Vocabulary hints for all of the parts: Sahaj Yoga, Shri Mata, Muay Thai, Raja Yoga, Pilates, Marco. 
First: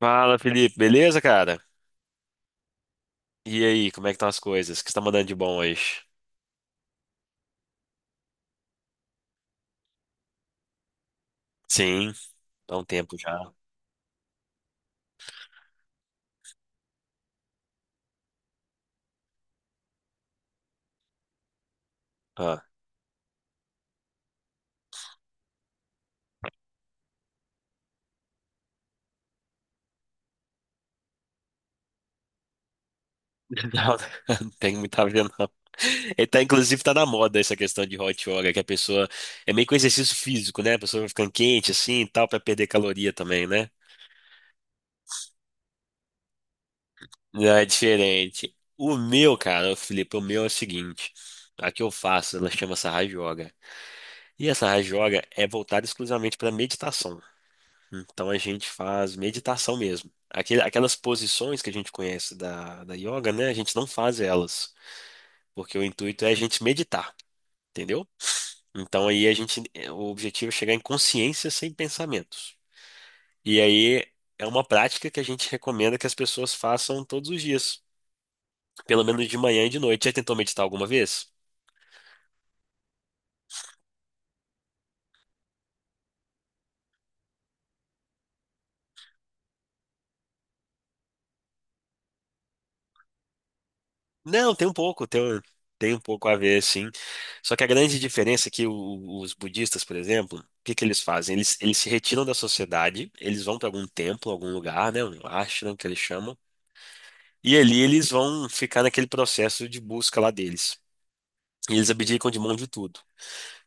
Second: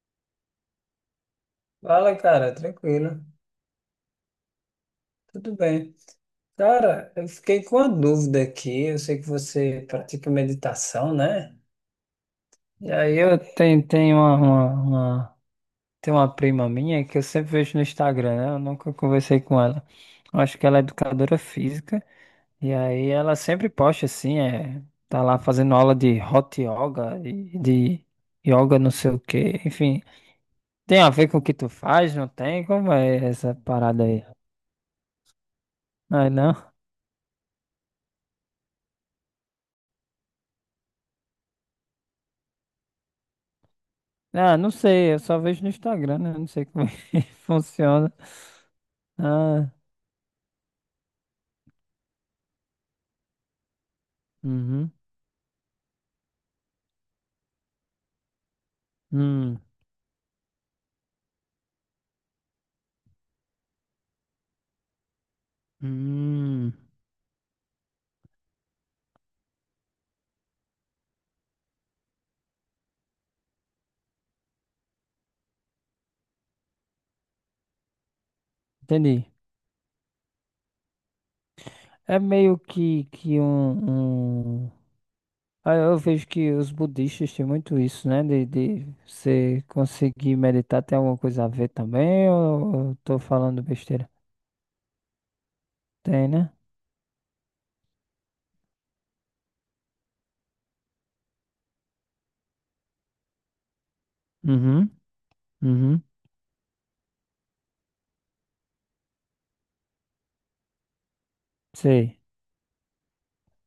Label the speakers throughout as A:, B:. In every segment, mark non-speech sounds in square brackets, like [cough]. A: Fala, Felipe, beleza, cara?
B: Fala, cara, tranquilo.
A: E aí, como é que estão as coisas? O que você tá mandando de
B: Tudo
A: bom
B: bem.
A: hoje?
B: Cara, eu fiquei com uma dúvida aqui. Eu sei que você pratica meditação, né?
A: Sim, há um
B: E
A: tempo
B: aí eu
A: já.
B: tenho tem uma prima minha que eu sempre vejo no Instagram, né? Eu nunca conversei com ela. Eu acho que ela é educadora física.
A: Ah,
B: E aí ela sempre posta assim, tá lá fazendo aula de hot yoga e de yoga não sei o quê. Enfim, tem a ver com o que tu faz, não tem? Como é essa
A: [laughs] não,
B: parada aí?
A: não tem muito a ver, não.
B: Não
A: Ele
B: é
A: tá,
B: não?
A: inclusive, tá na moda essa questão de hot yoga, que a pessoa é meio que um exercício físico, né? A pessoa vai ficando quente assim e tal, pra perder caloria também, né?
B: Ah, não sei, eu só vejo no Instagram, né? Não sei como [laughs] é que
A: Não, é
B: funciona.
A: diferente. O meu,
B: Ah,
A: cara, o Felipe, o meu é o seguinte: a que eu faço, ela chama Sahaj Yoga. E essa
B: uhum,
A: Raja Yoga é voltada exclusivamente para meditação. Então a gente faz
B: hum,
A: meditação mesmo. Aquelas posições que a gente conhece da yoga, né? A gente não faz elas, porque o intuito é a gente
B: hum,
A: meditar, entendeu? Então aí a gente, é, o objetivo é chegar em consciência sem pensamentos. E aí é uma prática que a gente recomenda que as pessoas façam todos os dias, pelo menos
B: entendi.
A: de manhã e de noite. Já tentou meditar alguma vez?
B: É meio que... Ah, eu vejo que os budistas têm muito isso, né? De você conseguir meditar, tem alguma coisa a ver também? Ou eu tô falando besteira?
A: Não, tem um pouco, tem um
B: Tem,
A: pouco a
B: né?
A: ver, sim. Só que a grande diferença é que os budistas, por exemplo, o que que eles fazem? Eles se retiram da sociedade, eles vão para algum templo, algum
B: Uhum,
A: lugar, né? Um ashram que eles
B: uhum.
A: chamam, e ali eles vão ficar naquele processo de busca lá deles. E eles
B: Sei,
A: abdicam de mão de tudo.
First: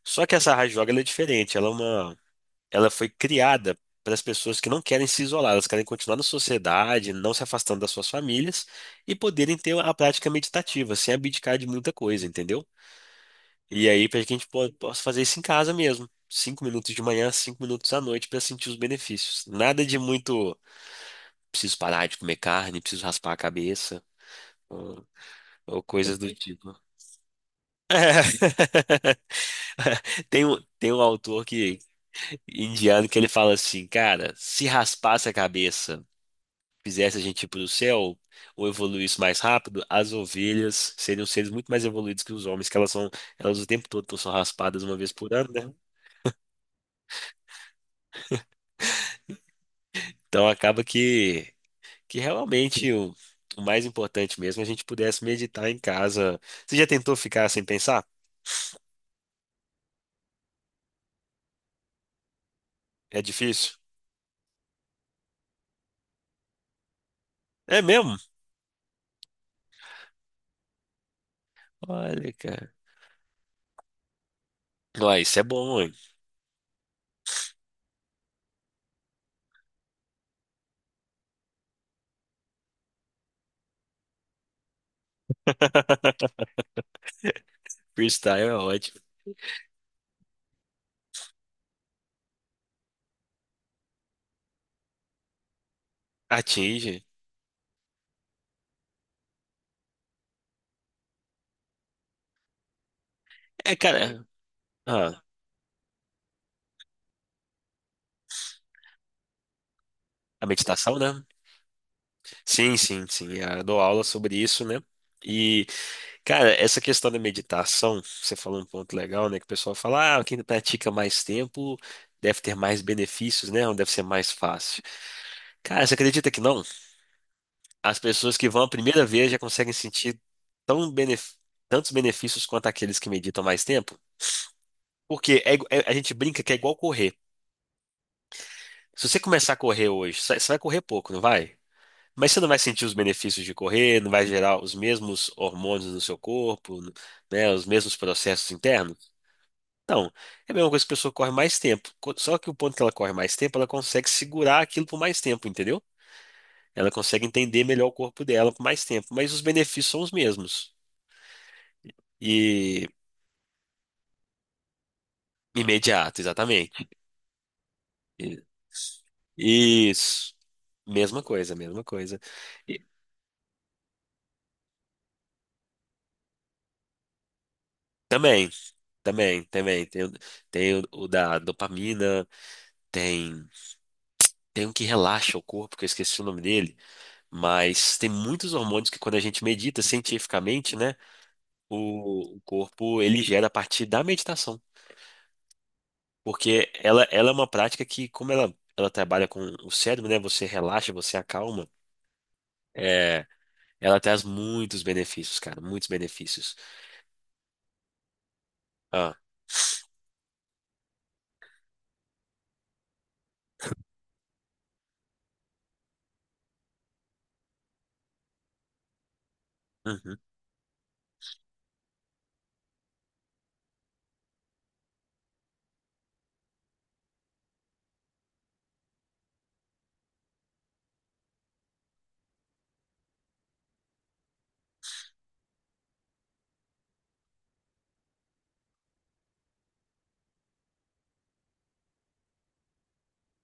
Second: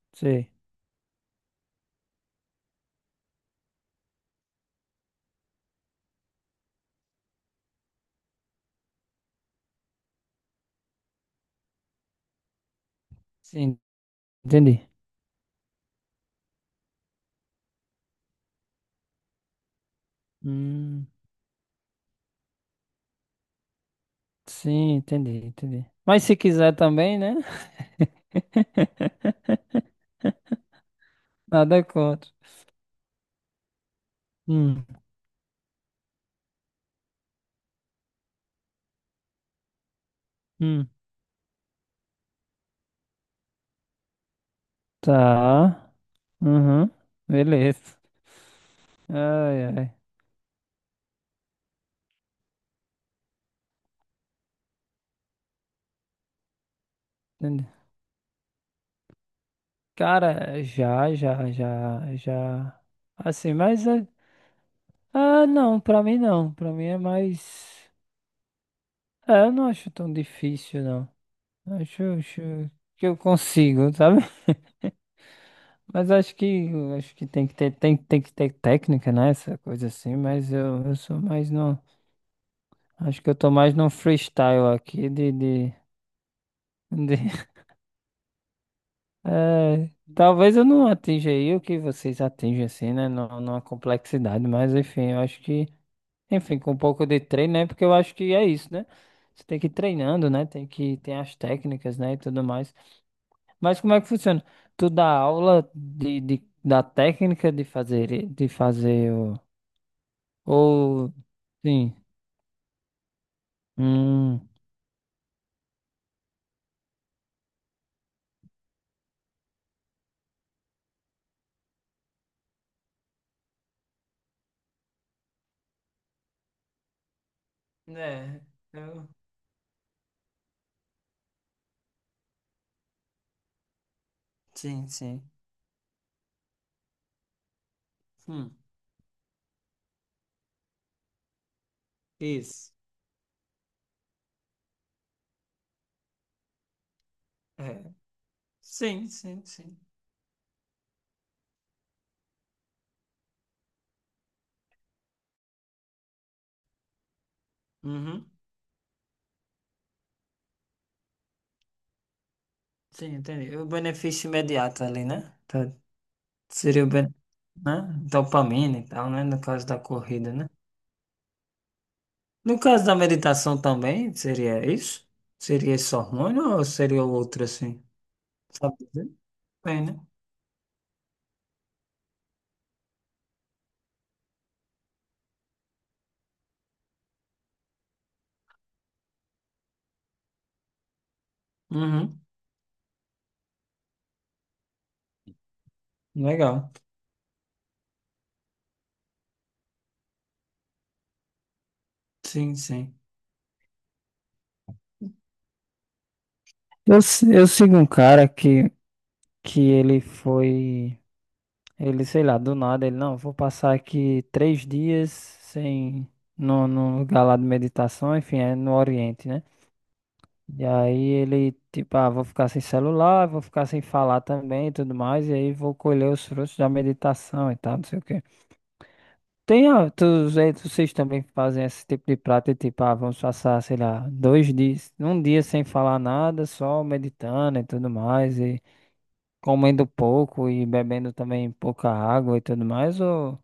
A: Só que
B: sei.
A: essa raja yoga ela é diferente, ela foi criada para as pessoas que não querem se isolar, elas querem continuar na sociedade, não se afastando das suas famílias e poderem ter a prática meditativa, sem abdicar de muita coisa, entendeu?
B: Sim,
A: E aí, para que a gente
B: entendi.
A: possa fazer isso em casa mesmo. Cinco minutos de manhã, 5 minutos à noite para sentir os benefícios. Nada de muito.
B: Hum,
A: Preciso parar de comer carne, preciso raspar a cabeça,
B: sim,
A: ou,
B: entendi,
A: ou
B: entendi.
A: coisas
B: Mas
A: do
B: se
A: tipo.
B: quiser também, né?
A: [laughs]
B: [laughs]
A: Tem um autor que,
B: Nada contra.
A: indiano que ele fala assim, cara, se
B: Hum,
A: raspasse a cabeça, fizesse a gente ir pro céu, ou evoluísse mais rápido, as
B: hum.
A: ovelhas seriam seres muito mais evoluídos que os homens, que elas são, elas o tempo todo são raspadas uma vez por ano, né?
B: Tá. Uhum. Beleza. Ai, ai.
A: Então acaba que realmente o mais importante mesmo é a gente pudesse meditar em casa. Você já tentou ficar sem
B: Entendi.
A: pensar?
B: Cara, já, já, já, já.
A: É
B: Assim,
A: difícil?
B: mas. é- Ah, não, pra mim não. Pra mim é mais.
A: É mesmo?
B: É, eu não acho tão difícil, não. Acho,
A: Olha,
B: acho
A: cara.
B: que eu consigo, sabe? [laughs]
A: Ué, isso é bom, hein?
B: Mas acho que tem que ter técnica, né? Essa coisa assim, mas eu sou mais no. Acho que eu tô mais no freestyle aqui
A: [laughs]
B: De-
A: Freestyle é ótimo.
B: É, talvez eu não atinja aí o que vocês atingem, assim, né? Não, numa complexidade, mas enfim, eu acho que, enfim, com um
A: Atinge.
B: pouco de treino, né? Porque eu acho que é isso, né? Você tem que ir treinando, né? Tem que tem as técnicas, né? E tudo mais.
A: É,
B: Mas como é que
A: cara.
B: funciona? Tu dá
A: Ah,
B: aula da técnica de fazer, de fazer o.
A: a meditação,
B: Ou.
A: né?
B: Sim.
A: Sim, sim, sim. Ah, eu dou aula sobre
B: Hum.
A: isso, né? E, cara, essa questão da meditação, você falou um ponto legal, né? Que o pessoal fala, ah, quem pratica mais tempo deve ter mais benefícios, né? Ou deve ser mais fácil. Cara, você acredita que não? As pessoas
B: É,
A: que vão a primeira
B: eu-
A: vez já conseguem sentir tão benef- tantos benefícios quanto aqueles que meditam mais tempo.
B: Sim, sim.
A: Porque a gente brinca que é igual correr.
B: Hum,
A: Se você começar a correr hoje, você vai correr pouco, não vai? Mas você não vai
B: isso.
A: sentir os benefícios de correr, não vai gerar os mesmos hormônios no seu corpo, né, os
B: É.
A: mesmos processos internos?
B: Sim, sim, sim.
A: Então, é a mesma coisa que a pessoa corre mais tempo. Só que o ponto que ela corre mais tempo, ela consegue segurar aquilo por mais tempo, entendeu? Ela consegue entender melhor o corpo
B: Uhum.
A: dela por mais tempo, mas os benefícios são os mesmos. e
B: Sim, entendi. O benefício imediato ali, né? Tá.
A: Imediato,
B: Seria o
A: exatamente.
B: ben... né?
A: I-
B: Dopamina e tal, né? No caso da corrida,
A: Isso.
B: né?
A: Mesma coisa, mesma coisa.
B: No
A: E
B: caso da meditação também, seria isso? Seria esse hormônio ou seria outro assim?
A: também,
B: Sabe dizer?
A: também,
B: Bem,
A: também.
B: né?
A: Tem, tem o da dopamina, tem, tem um que relaxa o corpo, que eu esqueci o nome dele, mas tem muitos hormônios que quando a gente medita cientificamente, né,
B: Uhum.
A: o corpo ele gera a partir da meditação. Porque
B: Legal.
A: ela é uma prática que, como ela trabalha com o cérebro, né, você relaxa, você acalma,
B: Sim, sim.
A: é, ela traz muitos benefícios, cara, muitos benefícios.
B: Eu, se- eu sigo um cara que,
A: Ah,
B: que ele foi, ele, sei lá, do nada, ele, não, vou passar aqui 3 dias sem, no lugar lá de meditação, enfim, é no Oriente, né?
A: uhum.
B: E aí ele, tipo, ah, vou ficar sem celular, vou ficar sem falar também e tudo mais, e aí vou colher os frutos da meditação e tal, não sei o quê. Tem, ah, tu, aí vocês também fazem esse tipo de prática, tipo, ah, vamos passar, sei lá, 2 dias, um dia sem falar nada, só meditando e tudo mais, e comendo pouco e bebendo também pouca água e tudo mais, ou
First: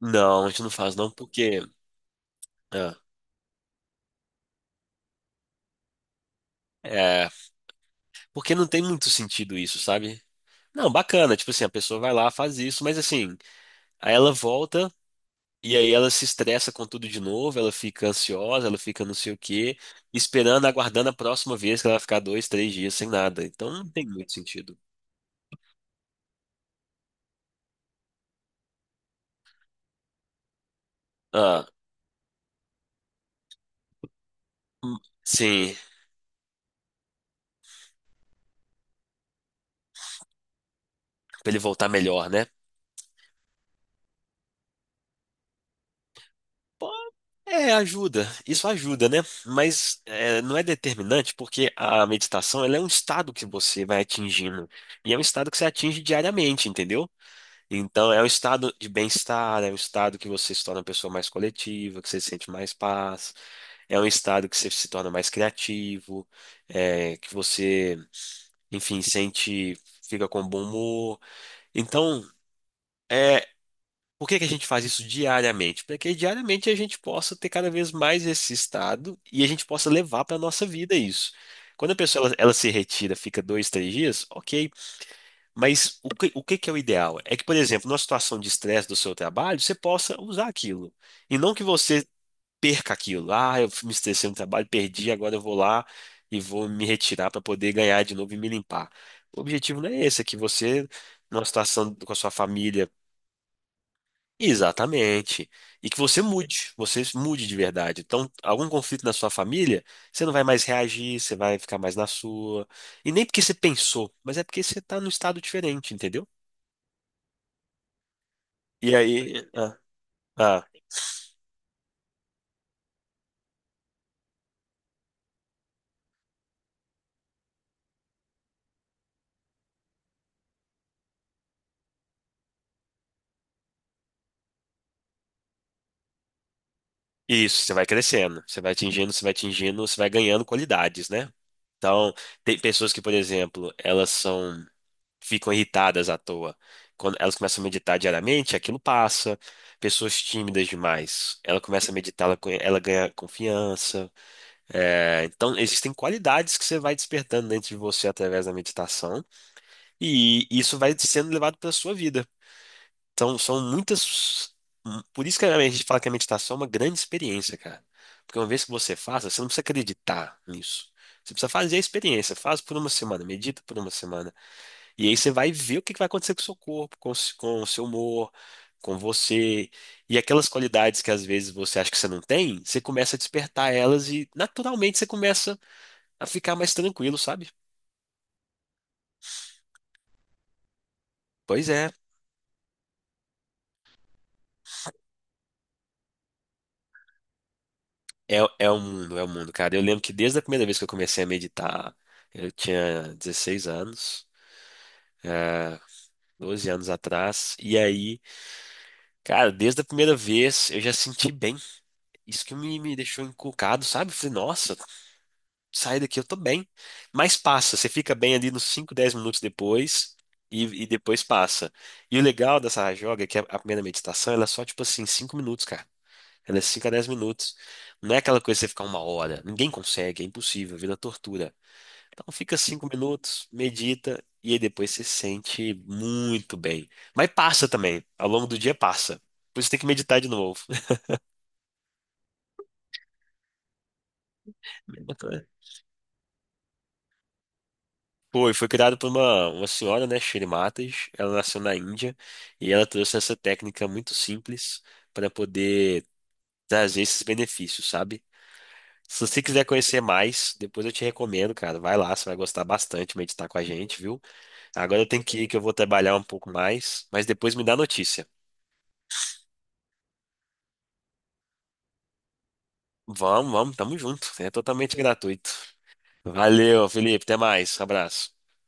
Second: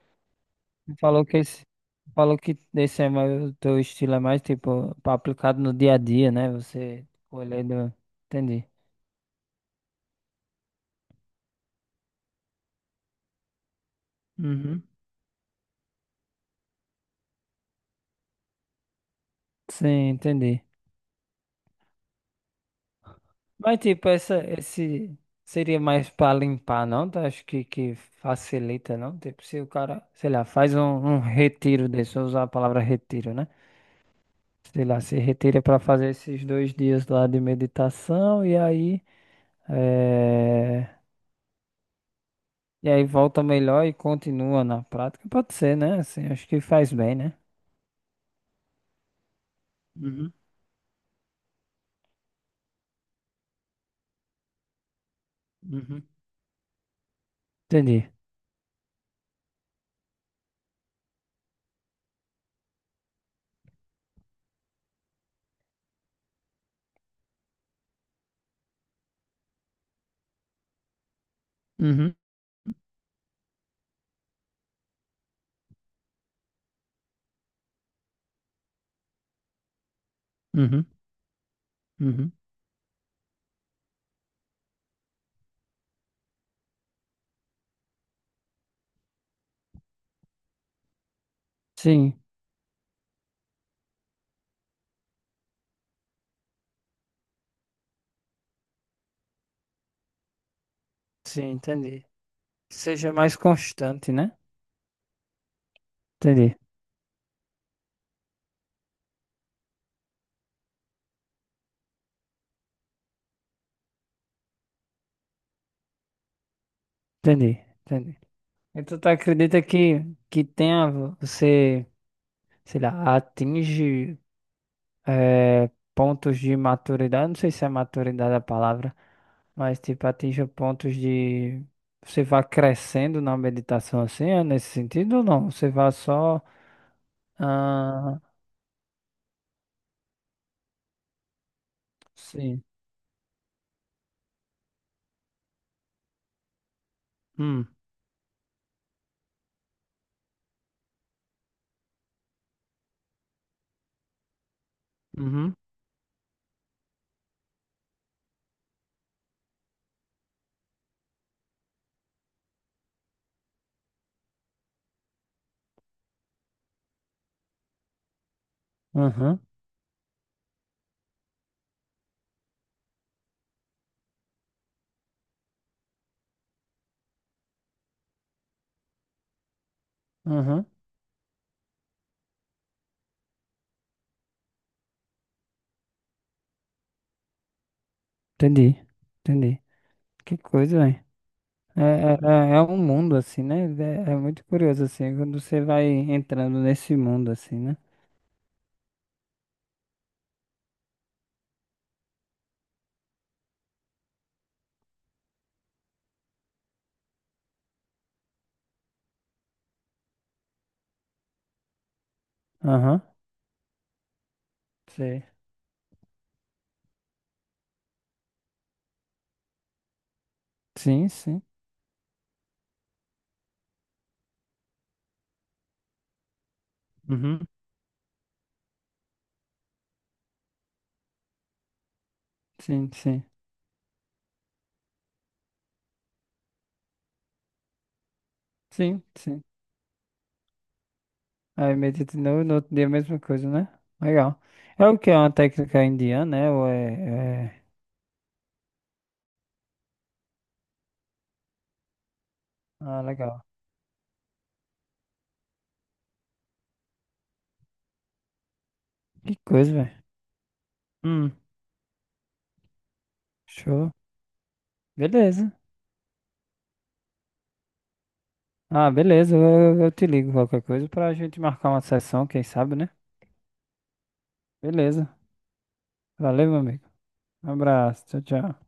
A: Não, a gente não faz
B: tu
A: não porque
B: falou que
A: ah,
B: esse é mais, o teu estilo é mais, tipo, aplicado no dia a dia, né? Você
A: é,
B: colhendo,
A: porque
B: entendi.
A: não tem muito sentido isso, sabe? Não, bacana, tipo assim, a pessoa vai lá, faz isso, mas assim, aí ela
B: Uhum.
A: volta e aí ela se estressa com tudo de novo, ela fica ansiosa, ela fica não sei o quê,
B: Sim,
A: esperando,
B: entendi.
A: aguardando a próxima vez que ela vai ficar dois, três dias sem nada. Então
B: Mas
A: não tem
B: tipo,
A: muito
B: essa,
A: sentido.
B: esse seria mais para limpar, não? Tu acho que facilita, não? Tipo, se o cara, sei lá, faz um
A: Ah,
B: retiro desse, eu usar a palavra retiro, né? Sei
A: hum,
B: lá, se retira
A: sim,
B: para fazer esses 2 dias lá de meditação eh,
A: pra ele voltar melhor, né?
B: e aí volta melhor e continua na prática. Pode ser, né? Assim, acho que
A: Pô,
B: faz bem, né?
A: é, ajuda. Isso ajuda, né? Mas
B: Uhum,
A: é, não é determinante porque a meditação ela é um estado que você vai atingindo. E é um estado que você atinge
B: uhum.
A: diariamente, entendeu?
B: Entendi.
A: Então, é um estado de bem-estar, é um estado que você se torna uma pessoa mais coletiva, que você sente mais paz, é um estado que você se torna mais criativo, é, que você, enfim, sente, fica com bom humor.
B: Uhum,
A: Então, é, por que que a gente faz isso diariamente? Para que diariamente a gente possa ter cada vez mais esse estado e a gente possa levar para a nossa
B: uhum,
A: vida isso. Quando a pessoa
B: uhum.
A: ela se retira, fica dois, três dias, ok. Mas o que que é o ideal? É que, por exemplo, numa situação de estresse do seu trabalho, você possa usar aquilo. E não que você
B: Sim,
A: perca aquilo. Ah, eu me estressei no trabalho, perdi, agora eu vou lá e vou me retirar para poder ganhar de novo e me limpar. O objetivo não é esse, é que você,
B: sim,
A: numa situação
B: entendi.
A: com a sua família,
B: Seja mais constante, né?
A: exatamente. E que você
B: Entendi,
A: mude, você mude de verdade. Então, algum conflito na sua família, você não vai mais reagir, você vai ficar mais na sua. E nem porque você pensou, mas é porque você está num estado diferente, entendeu?
B: entendi, entendi.
A: E
B: Então tu
A: aí,
B: acredita
A: ah,
B: que
A: ah,
B: tenha, você, sei lá, atinge eh, pontos de maturidade, não sei se é maturidade a palavra, mas tipo, atinge pontos de, você vai crescendo na meditação assim, é nesse sentido ou não? Você vai só,
A: isso, você vai
B: ah,
A: crescendo, você vai atingindo, você vai ganhando qualidades, né? Então, tem
B: sim,
A: pessoas que, por exemplo, elas são ficam irritadas à toa. Quando elas começam a
B: hum,
A: meditar diariamente, aquilo passa. Pessoas tímidas demais, ela começa a meditar, ela, ela ganha confiança. É,
B: uhum,
A: então, existem qualidades que você vai despertando dentro de você através da meditação, e isso vai sendo levado para a sua vida. Então, são muitas. Por isso que a gente fala que a meditação é uma grande experiência, cara. Porque uma vez que você faça, você
B: uhum,
A: não precisa acreditar nisso. Você precisa fazer a experiência. Faz por uma semana, medita por uma semana. E aí você vai ver o que que vai acontecer com o seu corpo, com o seu humor, com você. E aquelas
B: uhum,
A: qualidades que às vezes você acha que você não tem, você começa a despertar elas e naturalmente você começa a ficar mais tranquilo, sabe?
B: entendi, entendi. Que coisa, hein?
A: Pois
B: É,
A: é,
B: é, é é um mundo assim, né? É muito curioso assim, quando você vai entrando nesse mundo assim, né?
A: é um mundo, cara. Eu lembro que desde a primeira vez que eu comecei a meditar, eu tinha 16 anos. É, 12 anos atrás, e aí, cara, desde a primeira vez eu já senti bem. Isso que me
B: Aham,
A: deixou encucado, sabe? Falei, nossa,
B: sei.
A: sai daqui, eu tô bem. Mas passa, você fica bem ali nos 5, 10 minutos depois e
B: Sim,
A: depois
B: sim.
A: passa. E o legal dessa rajoga é que a primeira meditação, ela é só tipo assim, 5 minutos, cara. Ela é 5 a 10
B: Uhum.
A: minutos. Não é aquela coisa que você ficar uma hora. Ninguém consegue, é impossível, vira tortura. Então fica 5
B: Sim, sim.
A: minutos, medita e aí depois você se sente muito bem. Mas passa também, ao longo do dia
B: Sim,
A: passa.
B: sim.
A: Por isso tem que meditar de novo.
B: Aí medita de novo, no outro dia a mesma coisa, né? Legal. É o que é uma
A: [laughs]
B: técnica indiana, né? Ou é...
A: Foi criado por uma senhora, né, Shri Matas. Ela nasceu na Índia e ela
B: Ah,
A: trouxe essa
B: legal.
A: técnica muito simples para poder trazer esses benefícios, sabe? Se
B: Que
A: você quiser
B: coisa, velho.
A: conhecer mais, depois eu te
B: Hum,
A: recomendo, cara. Vai lá, você vai gostar bastante de meditar com a
B: show.
A: gente, viu? Agora eu tenho que ir,
B: Beleza.
A: que eu vou trabalhar um pouco mais, mas depois me dá notícia.
B: Ah, beleza. Eu te ligo qualquer coisa pra gente marcar uma sessão, quem sabe, né?
A: Vamos, vamos, tamo junto. É totalmente
B: Beleza.
A: gratuito.
B: Valeu, meu amigo.
A: Valeu, Felipe. Até
B: Um
A: mais.
B: abraço. Tchau,
A: Abraço.
B: tchau.